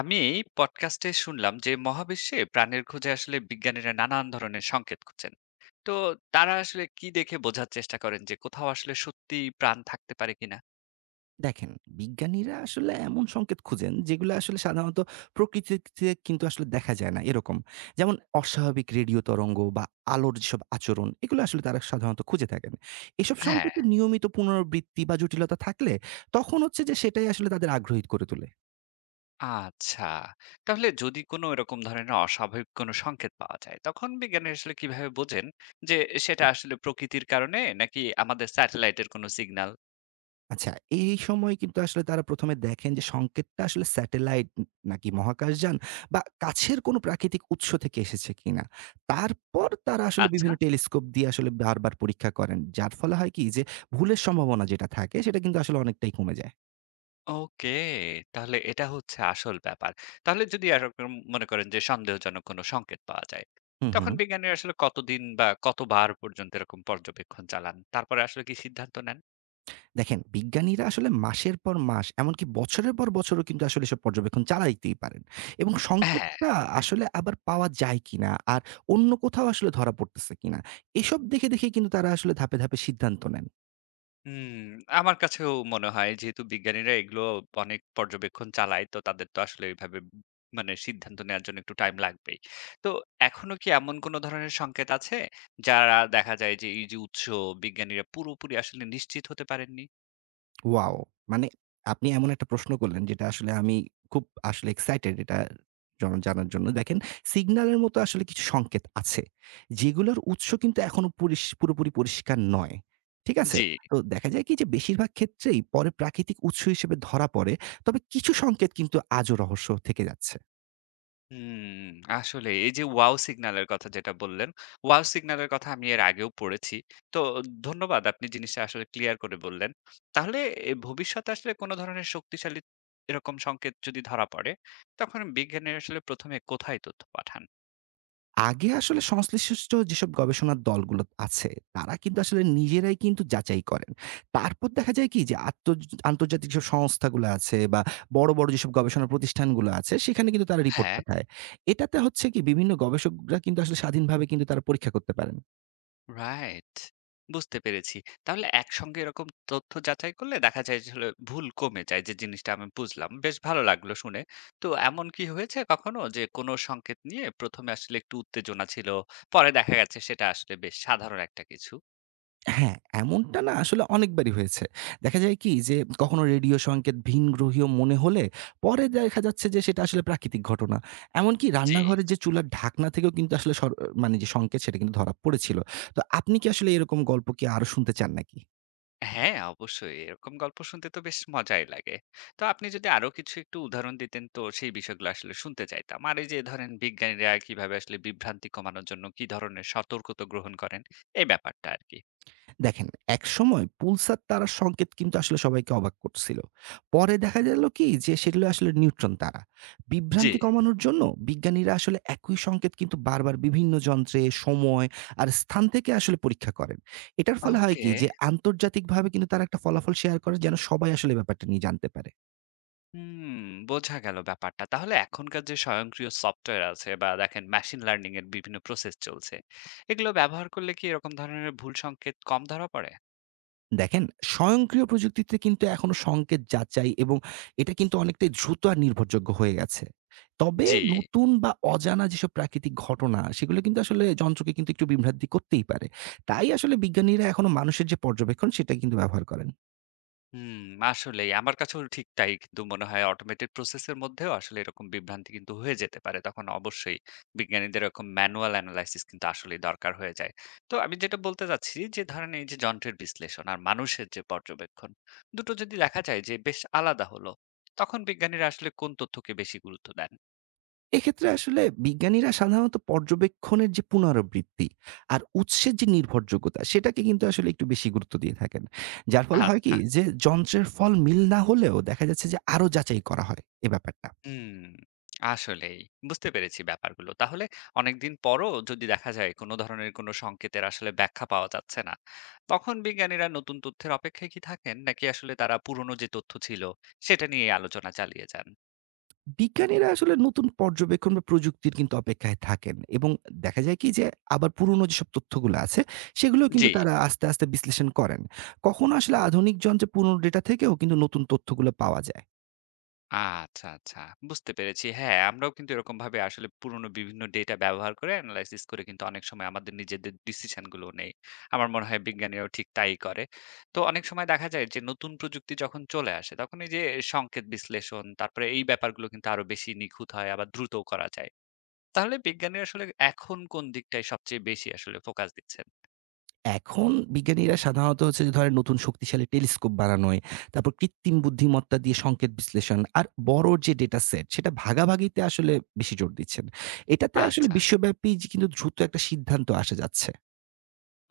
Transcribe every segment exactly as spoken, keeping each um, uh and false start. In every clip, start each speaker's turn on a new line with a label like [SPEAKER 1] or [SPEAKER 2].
[SPEAKER 1] আমি পডকাস্টে শুনলাম যে মহাবিশ্বে প্রাণের খোঁজে আসলে বিজ্ঞানীরা নানান ধরনের সংকেত খুঁজছেন। তো তারা আসলে কি দেখে বোঝার চেষ্টা করেন যে কোথাও আসলে সত্যি প্রাণ থাকতে পারে কিনা?
[SPEAKER 2] দেখেন, বিজ্ঞানীরা আসলে এমন সংকেত খুঁজেন যেগুলো আসলে সাধারণত প্রকৃতিতে কিন্তু আসলে দেখা যায় না এরকম। যেমন অস্বাভাবিক রেডিও তরঙ্গ বা আলোর যেসব আচরণ এগুলো আসলে তারা সাধারণত খুঁজে থাকেন। এসব
[SPEAKER 1] হ্যাঁ।
[SPEAKER 2] সংকেতের নিয়মিত পুনরাবৃত্তি বা জটিলতা থাকলে তখন হচ্ছে যে সেটাই আসলে তাদের আগ্রহী করে তোলে।
[SPEAKER 1] আচ্ছা, তাহলে যদি কোনো এরকম ধরনের অস্বাভাবিক কোনো সংকেত পাওয়া যায় তখন বিজ্ঞানীরা আসলে কিভাবে বোঝেন যে সেটা আসলে প্রকৃতির কারণে নাকি আমাদের স্যাটেলাইটের কোনো সিগন্যাল?
[SPEAKER 2] আচ্ছা, এই সময় কিন্তু আসলে তারা প্রথম এ দেখেন যে সংকেতটা আসলে স্যাটেলাইট ন নাকি মহাকাশযান বা কাছের কোনো প্রাকৃতিক উৎস থেকে এসেছে কিনা। তারপর তারা আসলে
[SPEAKER 1] আচ্ছা।
[SPEAKER 2] বিভিন্ন টেলিস্কোপ দিয়ে আসলে বারবার পরীক্ষা করেন। যার ফলে হয় কি যে ভুলের সম্ভাবনা যেটা থাকে সেটা কিন্তু আসলে অনেকটাই কমে যায়।
[SPEAKER 1] ওকে। তাহলে এটা হচ্ছে আসল ব্যাপার। তাহলে যদি এরকম মনে করেন যে সন্দেহজনক কোনো সংকেত পাওয়া যায়,
[SPEAKER 2] হুম,
[SPEAKER 1] তখন
[SPEAKER 2] হুম।
[SPEAKER 1] বিজ্ঞানীরা আসলে কতদিন বা কতবার পর্যন্ত এরকম পর্যবেক্ষণ চালান? তারপরে আসলে কি সিদ্ধান্ত নেন?
[SPEAKER 2] দেখেন, বিজ্ঞানীরা আসলে মাসের পর মাস এমনকি বছরের পর বছরও কিন্তু আসলে এসব পর্যবেক্ষণ চালাইতেই পারেন এবং
[SPEAKER 1] হ্যাঁ।
[SPEAKER 2] সংকেতটা আসলে আবার পাওয়া যায় কিনা আর অন্য কোথাও আসলে ধরা পড়তেছে কিনা এসব দেখে, দেখে কিন্তু তারা আসলে ধাপে, ধাপে সিদ্ধান্ত নেন।
[SPEAKER 1] হুম, আমার কাছেও মনে হয় যেহেতু বিজ্ঞানীরা এগুলো অনেক পর্যবেক্ষণ চালায়, তো তাদের তো আসলে এভাবে মানে সিদ্ধান্ত নেয়ার জন্য একটু টাইম লাগবেই। তো এখনো কি এমন কোনো ধরনের সংকেত আছে, যারা দেখা যায় যে এই যে উৎস বিজ্ঞানীরা পুরোপুরি আসলে নিশ্চিত হতে পারেননি?
[SPEAKER 2] ওয়াও! মানে আপনি এমন একটা প্রশ্ন করলেন যেটা আসলে আমি খুব আসলে এক্সাইটেড এটা জন জানার জন্য। দেখেন, সিগন্যালের মতো আসলে কিছু সংকেত আছে। যেগুলোর উৎস কিন্তু এখনো পরিস পুরোপুরি পরিষ্কার নয়। ঠিক আছে?
[SPEAKER 1] জি।
[SPEAKER 2] তো দেখা যায় কি যে বেশিরভাগ ক্ষেত্রেই পরে প্রাকৃতিক উৎস হিসেবে ধরা পড়ে। তবে কিছু সংকেত কিন্তু আজও রহস্য থেকে যাচ্ছে।
[SPEAKER 1] হুম, আসলে এই যে ওয়াও সিগন্যালের কথা যেটা বললেন, ওয়াও সিগন্যালের কথা আমি এর আগেও পড়েছি। তো ধন্যবাদ, আপনি জিনিসটা আসলে ক্লিয়ার করে বললেন। তাহলে এ ভবিষ্যতে আসলে কোন ধরনের শক্তিশালী এরকম সংকেত যদি ধরা পড়ে, তখন বিজ্ঞানীরা আসলে প্রথম এ কোথায় তথ্য পাঠান?
[SPEAKER 2] আগে আসলে সংশ্লিষ্ট যেসব গবেষণার দলগুলো আছে, তারা কিন্তু আসলে নিজেরাই কিন্তু যাচাই করেন। তারপর দেখা যায় কি যে আত্তজ আন্তর্জাতিক যেসব সংস্থাগুলো আছে বা বড়, বড় যেসব গবেষণা প্রতিষ্ঠানগুলো আছে, সেখানে কিন্তু তারা রিপোর্ট
[SPEAKER 1] হ্যাঁ।
[SPEAKER 2] পাঠায়। এটাতে হচ্ছে কি বিভিন্ন গবেষকরা কিন্তু আসলে স্বাধীনভাবে কিন্তু তারা পরীক্ষা করতে পারেন।
[SPEAKER 1] রাইট। বুঝতে পেরেছি। তাহলে একসঙ্গে এরকম তথ্য যাচাই করলে দেখা যায় যে হলো ভুল কমে যায়, যে জিনিসটা আমি বুঝলাম। বেশ ভালো লাগলো শুনে। তো এমন কি হয়েছে কখনো যে কোনো সংকেত নিয়ে প্রথম এ আসলে একটু উত্তেজনা ছিল। পরে দেখা গেছে সেটা আসলে বেশ সাধারণ একটা কিছু।
[SPEAKER 2] হ্যাঁ, এমনটা না আসলে অনেকবারই হয়েছে। দেখা যায় কি যে কখনো রেডিও সংকেত ভিনগ্রহীয় মনে হলে পরে দেখা যাচ্ছে যে সেটা আসলে প্রাকৃতিক ঘটনা। এমনকি
[SPEAKER 1] জি।
[SPEAKER 2] রান্নাঘরের যে চুলার ঢাকনা থেকেও কিন্তু আসলে সর মানে যে সংকেত সেটা কিন্তু ধরা পড়েছিল। তো আপনি কি আসলে এরকম গল্প কি আরো শুনতে চান নাকি?
[SPEAKER 1] হ্যাঁ, অবশ্যই। এরকম গল্প শুনতে তো বেশ মজাই লাগে। তো আপনি যদি আরো কিছু একটু উদাহরণ দিতেন তো সেই বিষয়গুলো আসলে শুনতে চাইতাম। আর এই যে ধরেন, বিজ্ঞানীরা কিভাবে আসলে বিভ্রান্তি কমানোর জন্য কি ধরনের সতর্কতা গ্রহণ করেন? এই ব্যাপারটা আরকি।
[SPEAKER 2] দেখেন, একসময় পুলসার তারার সংকেত কিন্তু আসলে সবাইকে অবাক করছিল। পরে দেখা গেল কি যে সেগুলো আসলে নিউট্রন তারা।
[SPEAKER 1] জি।
[SPEAKER 2] বিভ্রান্তি কমানোর জন্য বিজ্ঞানীরা আসলে একই সংকেত কিন্তু বারবার বিভিন্ন যন্ত্রে সময় আর স্থান থেকে আসলে পরীক্ষা করেন। এটার ফলে হয় কি
[SPEAKER 1] ওকে।
[SPEAKER 2] যে আন্তর্জাতিকভাবে কিন্তু তারা একটা ফলাফল শেয়ার করে যেন সবাই আসলে ব্যাপারটা নিয়ে জানতে পারে।
[SPEAKER 1] হুম, বোঝা গেল ব্যাপারটা। তাহলে এখনকার যে স্বয়ংক্রিয় সফটওয়্যার আছে বা দেখেন মেশিন লার্নিং এর বিভিন্ন প্রসেস চলছে। এগুলো ব্যবহার করলে কি এরকম ধরনের ভুল সংকেত কম ধরা পড়ে?
[SPEAKER 2] দেখেন, স্বয়ংক্রিয় প্রযুক্তিতে কিন্তু এখনো সংকেত যাচাই এবং এটা কিন্তু অনেকটাই দ্রুত আর নির্ভরযোগ্য হয়ে গেছে। তবে
[SPEAKER 1] জি।
[SPEAKER 2] নতুন বা অজানা যেসব প্রাকৃতিক ঘটনা, সেগুলো কিন্তু আসলে যন্ত্রকে কিন্তু একটু বিভ্রান্তি করতেই পারে। তাই আসলে বিজ্ঞানীরা এখনো মানুষের যে পর্যবেক্ষণ, সেটা কিন্তু ব্যবহার করেন।
[SPEAKER 1] হুম, আসলেই। আমার কাছেও ঠিক তাই কিন্তু মনে হয় অটোমেটেড প্রসেসের মধ্যেও আসলে এরকম বিভ্রান্তি কিন্তু হয়ে যেতে পারে। তখন অবশ্যই বিজ্ঞানীদের এরকম ম্যানুয়াল এনালাইসিস কিন্তু আসলেই দরকার হয়ে যায়। তো আমি যেটা বলতে চাচ্ছি যে ধরেন, এই যে যন্ত্রের বিশ্লেষণ আর মানুষের যে পর্যবেক্ষণ, দুটো যদি দেখা যায় যে বেশ আলাদা হলো, তখন বিজ্ঞানীরা আসলে কোন তথ্যকে বেশি গুরুত্ব দেন?
[SPEAKER 2] এক্ষেত্রে আসলে বিজ্ঞানীরা সাধারণত পর্যবেক্ষণের যে পুনরাবৃত্তি আর উৎসের যে নির্ভরযোগ্যতা, সেটাকে কিন্তু আসলে একটু বেশি গুরুত্ব দিয়ে থাকেন। যার ফলে হয় কি?
[SPEAKER 1] আচ্ছা।
[SPEAKER 2] যে যন্ত্রের ফল মিল না হলেও দেখা যাচ্ছে যে আরো যাচাই করা হয় এ ব্যাপারটা।
[SPEAKER 1] হুম, আসলেই। বুঝতে পেরেছি ব্যাপারগুলো। তাহলে অনেকদিন পরও যদি দেখা যায় কোনো ধরনের কোনো সংকেতের আসলে ব্যাখ্যা পাওয়া যাচ্ছে না, তখন বিজ্ঞানীরা নতুন তথ্যের অপেক্ষায় কি থাকেন? নাকি আসলে তারা পুরনো যে তথ্য ছিল, সেটা নিয়েই আলোচনা চালিয়ে যান?
[SPEAKER 2] বিজ্ঞানীরা আসলে নতুন পর্যবেক্ষণ বা প্রযুক্তির কিন্তু অপেক্ষায় থাকেন এবং দেখা যায় কি যে আবার পুরনো যেসব তথ্যগুলো আছে সেগুলো
[SPEAKER 1] জি।
[SPEAKER 2] কিন্তু তারা আস্তে আস্তে বিশ্লেষণ করেন। কখনো আসলে আধুনিক যন্ত্রে পুরনো ডেটা থেকেও কিন্তু নতুন তথ্যগুলো পাওয়া যায়।
[SPEAKER 1] আচ্ছা, আচ্ছা। বুঝতে পেরেছি। হ্যাঁ, আমরাও কিন্তু এরকমভাবে আসলে পুরনো বিভিন্ন ডেটা ব্যবহার করে এনালাইসিস করে কিন্তু অনেক সময় আমাদের নিজেদের ডিসিশন গুলো নেই। আমার মনে হয় বিজ্ঞানীরাও ঠিক তাই করে। তো অনেক সময় দেখা যায় যে নতুন প্রযুক্তি যখন চলে আসে তখন এই যে সংকেত বিশ্লেষণ, তারপরে এই ব্যাপারগুলো কিন্তু আরো বেশি নিখুঁত হয়, আবার দ্রুতও করা যায়। তাহলে বিজ্ঞানীরা আসলে এখন কোন দিকটায় সবচেয়ে বেশি আসলে ফোকাস দিচ্ছেন?
[SPEAKER 2] এখন বিজ্ঞানীরা সাধারণত হচ্ছে যে ধরেন নতুন শক্তিশালী টেলিস্কোপ বানানোয় তারপর কৃত্রিম বুদ্ধিমত্তা দিয়ে সংকেত বিশ্লেষণ আর বড় যে ডেটা সেট সেটা ভাগাভাগিতে আসলে বেশি জোর দিচ্ছেন। এটাতে আসলে
[SPEAKER 1] আচ্ছা।
[SPEAKER 2] বিশ্বব্যাপী যে কিন্তু দ্রুত একটা সিদ্ধান্ত আসা যাচ্ছে।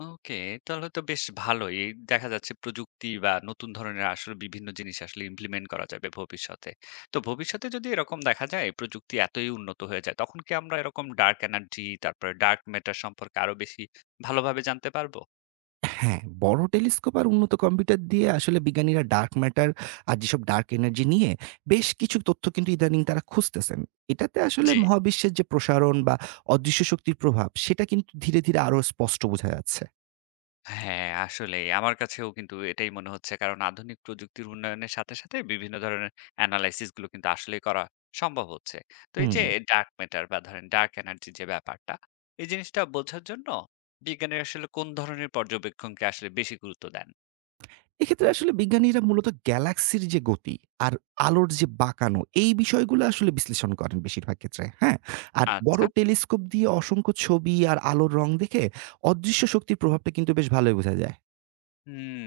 [SPEAKER 1] ওকে, তাহলে তো বেশ ভালোই। দেখা যাচ্ছে প্রযুক্তি বা নতুন ধরনের আসলে বিভিন্ন জিনিস আসলে ইমপ্লিমেন্ট করা যাবে ভবিষ্যতে। তো ভবিষ্যতে যদি এরকম দেখা যায় প্রযুক্তি এতই উন্নত হয়ে যায়, তখন কি আমরা এরকম ডার্ক এনার্জি, তারপরে ডার্ক ম্যাটার সম্পর্কে আরো বেশি ভালোভাবে জানতে পারবো?
[SPEAKER 2] হ্যাঁ, বড় টেলিস্কোপ আর উন্নত কম্পিউটার দিয়ে আসলে বিজ্ঞানীরা ডার্ক ম্যাটার আর যেসব ডার্ক এনার্জি নিয়ে বেশ কিছু তথ্য কিন্তু ইদানিং তারা খুঁজতেছেন। এটাতে আসলে
[SPEAKER 1] জি।
[SPEAKER 2] মহাবিশ্বের যে প্রসারণ বা অদৃশ্য শক্তির প্রভাব সেটা কিন্তু ধীরে, ধীরে আরো স্পষ্ট বোঝা যাচ্ছে।
[SPEAKER 1] হ্যাঁ, আসলেই। আমার কাছেও কিন্তু এটাই মনে হচ্ছে। কারণ আধুনিক প্রযুক্তির উন্নয়নের সাথে, সাথে বিভিন্ন ধরনের এনালাইসিস গুলো কিন্তু আসলেই করা সম্ভব হচ্ছে। তো এই
[SPEAKER 2] হুম।
[SPEAKER 1] যে ডার্ক ম্যাটার বা ধরেন ডার্ক এনার্জি যে ব্যাপারটা, এই জিনিসটা বোঝার জন্য বিজ্ঞানীরা আসলে কোন ধরনের পর্যবেক্ষণকে আসলে বেশি গুরুত্ব দেন?
[SPEAKER 2] এক্ষেত্রে আসলে বিজ্ঞানীরা মূলত গ্যালাক্সির যে গতি আর আলোর যে বাঁকানো এই বিষয়গুলো আসলে বিশ্লেষণ করেন বেশিরভাগ ক্ষেত্রে, হ্যাঁ? আর বড়
[SPEAKER 1] আচ্ছা।
[SPEAKER 2] টেলিস্কোপ দিয়ে অসংখ্য ছবি আর আলোর রং দেখে অদৃশ্য শক্তির প্রভাবটা কিন্তু বেশ ভালোই বোঝা যায়।
[SPEAKER 1] হুম,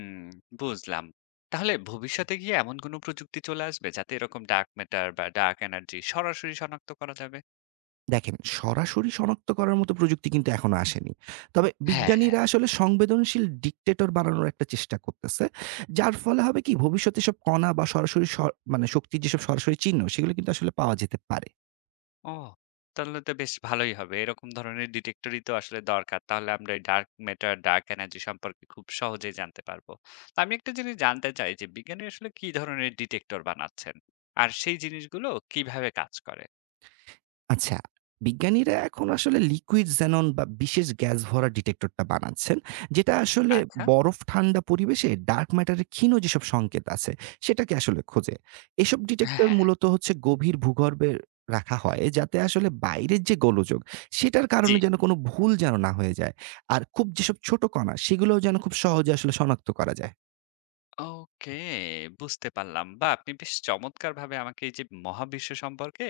[SPEAKER 1] বুঝলাম। তাহলে ভবিষ্যতে গিয়ে এমন কোন প্রযুক্তি চলে আসবে যাতে এরকম ডার্ক ম্যাটার বা ডার্ক এনার্জি সরাসরি শনাক্ত করা যাবে?
[SPEAKER 2] দেখেন, সরাসরি শনাক্ত করার মতো প্রযুক্তি কিন্তু এখনো আসেনি। তবে
[SPEAKER 1] হ্যাঁ।
[SPEAKER 2] বিজ্ঞানীরা আসলে সংবেদনশীল ডিক্টেটর বানানোর একটা চেষ্টা করতেছে। যার ফলে হবে কি ভবিষ্যতে এসব কণা বা সরাসরি স মানে শক্তির যেসব সরাসরি চিহ্ন সেগুলো কিন্তু আসলে পাওয়া যেতে পারে।
[SPEAKER 1] ও! তাহলে তো বেশ ভালোই হবে। এরকম ধরনের ডিটেক্টরই তো আসলে দরকার। তাহলে আমরা এই ডার্ক ম্যাটার, ডার্ক এনার্জি সম্পর্কে খুব সহজেই জানতে পারবো। তো আমি একটা জিনিস জানতে চাই যে বিজ্ঞানী আসলে কি ধরনের ডিটেক্টর বানাচ্ছেন? আর সেই জিনিসগুলো কিভাবে কাজ করে?
[SPEAKER 2] আচ্ছা, বিজ্ঞানীরা এখন আসলে লিকুইড xenon বা বিশেষ গ্যাস ভরা ডিটেক্টরটা বানাচ্ছেন। যেটা আসলে
[SPEAKER 1] আচ্ছা।
[SPEAKER 2] বরফ ঠান্ডা পরিবেশে ডার্ক ম্যাটারের ক্ষীণ যেসব সংকেত আছে, সেটাকে আসলে খোঁজে। এসব ডিটেক্টর
[SPEAKER 1] হ্যাঁ,
[SPEAKER 2] মূলত হচ্ছে গভীর ভূগর্ভে রাখা হয় যাতে আসলে বাইরের যে গোলযোগ, সেটার
[SPEAKER 1] জি।
[SPEAKER 2] কারণে যেন কোনো ভুল যেন না হয়ে যায়। আর খুব যেসব ছোট কণা, সেগুলোও যেন খুব সহজে আসলে শনাক্ত করা যায়।
[SPEAKER 1] ওকে, বুঝতে পারলাম। বা আপনি বেশ চমৎকারভাবে আমাকে এই যে মহাবিশ্ব সম্পর্কে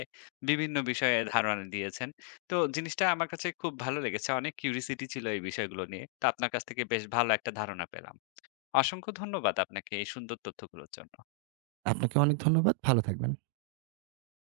[SPEAKER 1] বিভিন্ন বিষয়ে ধারণা দিয়েছেন। তো জিনিসটা আমার কাছে খুব ভালো লেগেছে। অনেক কিউরিসিটি ছিল এই বিষয়গুলো নিয়ে। তো আপনার কাছ থেকে বেশ ভালো একটা ধারণা পেলাম। অসংখ্য ধন্যবাদ আপনাকে এই সুন্দর তথ্যগুলোর জন্য।
[SPEAKER 2] আপনাকে অনেক ধন্যবাদ। ভালো থাকবেন।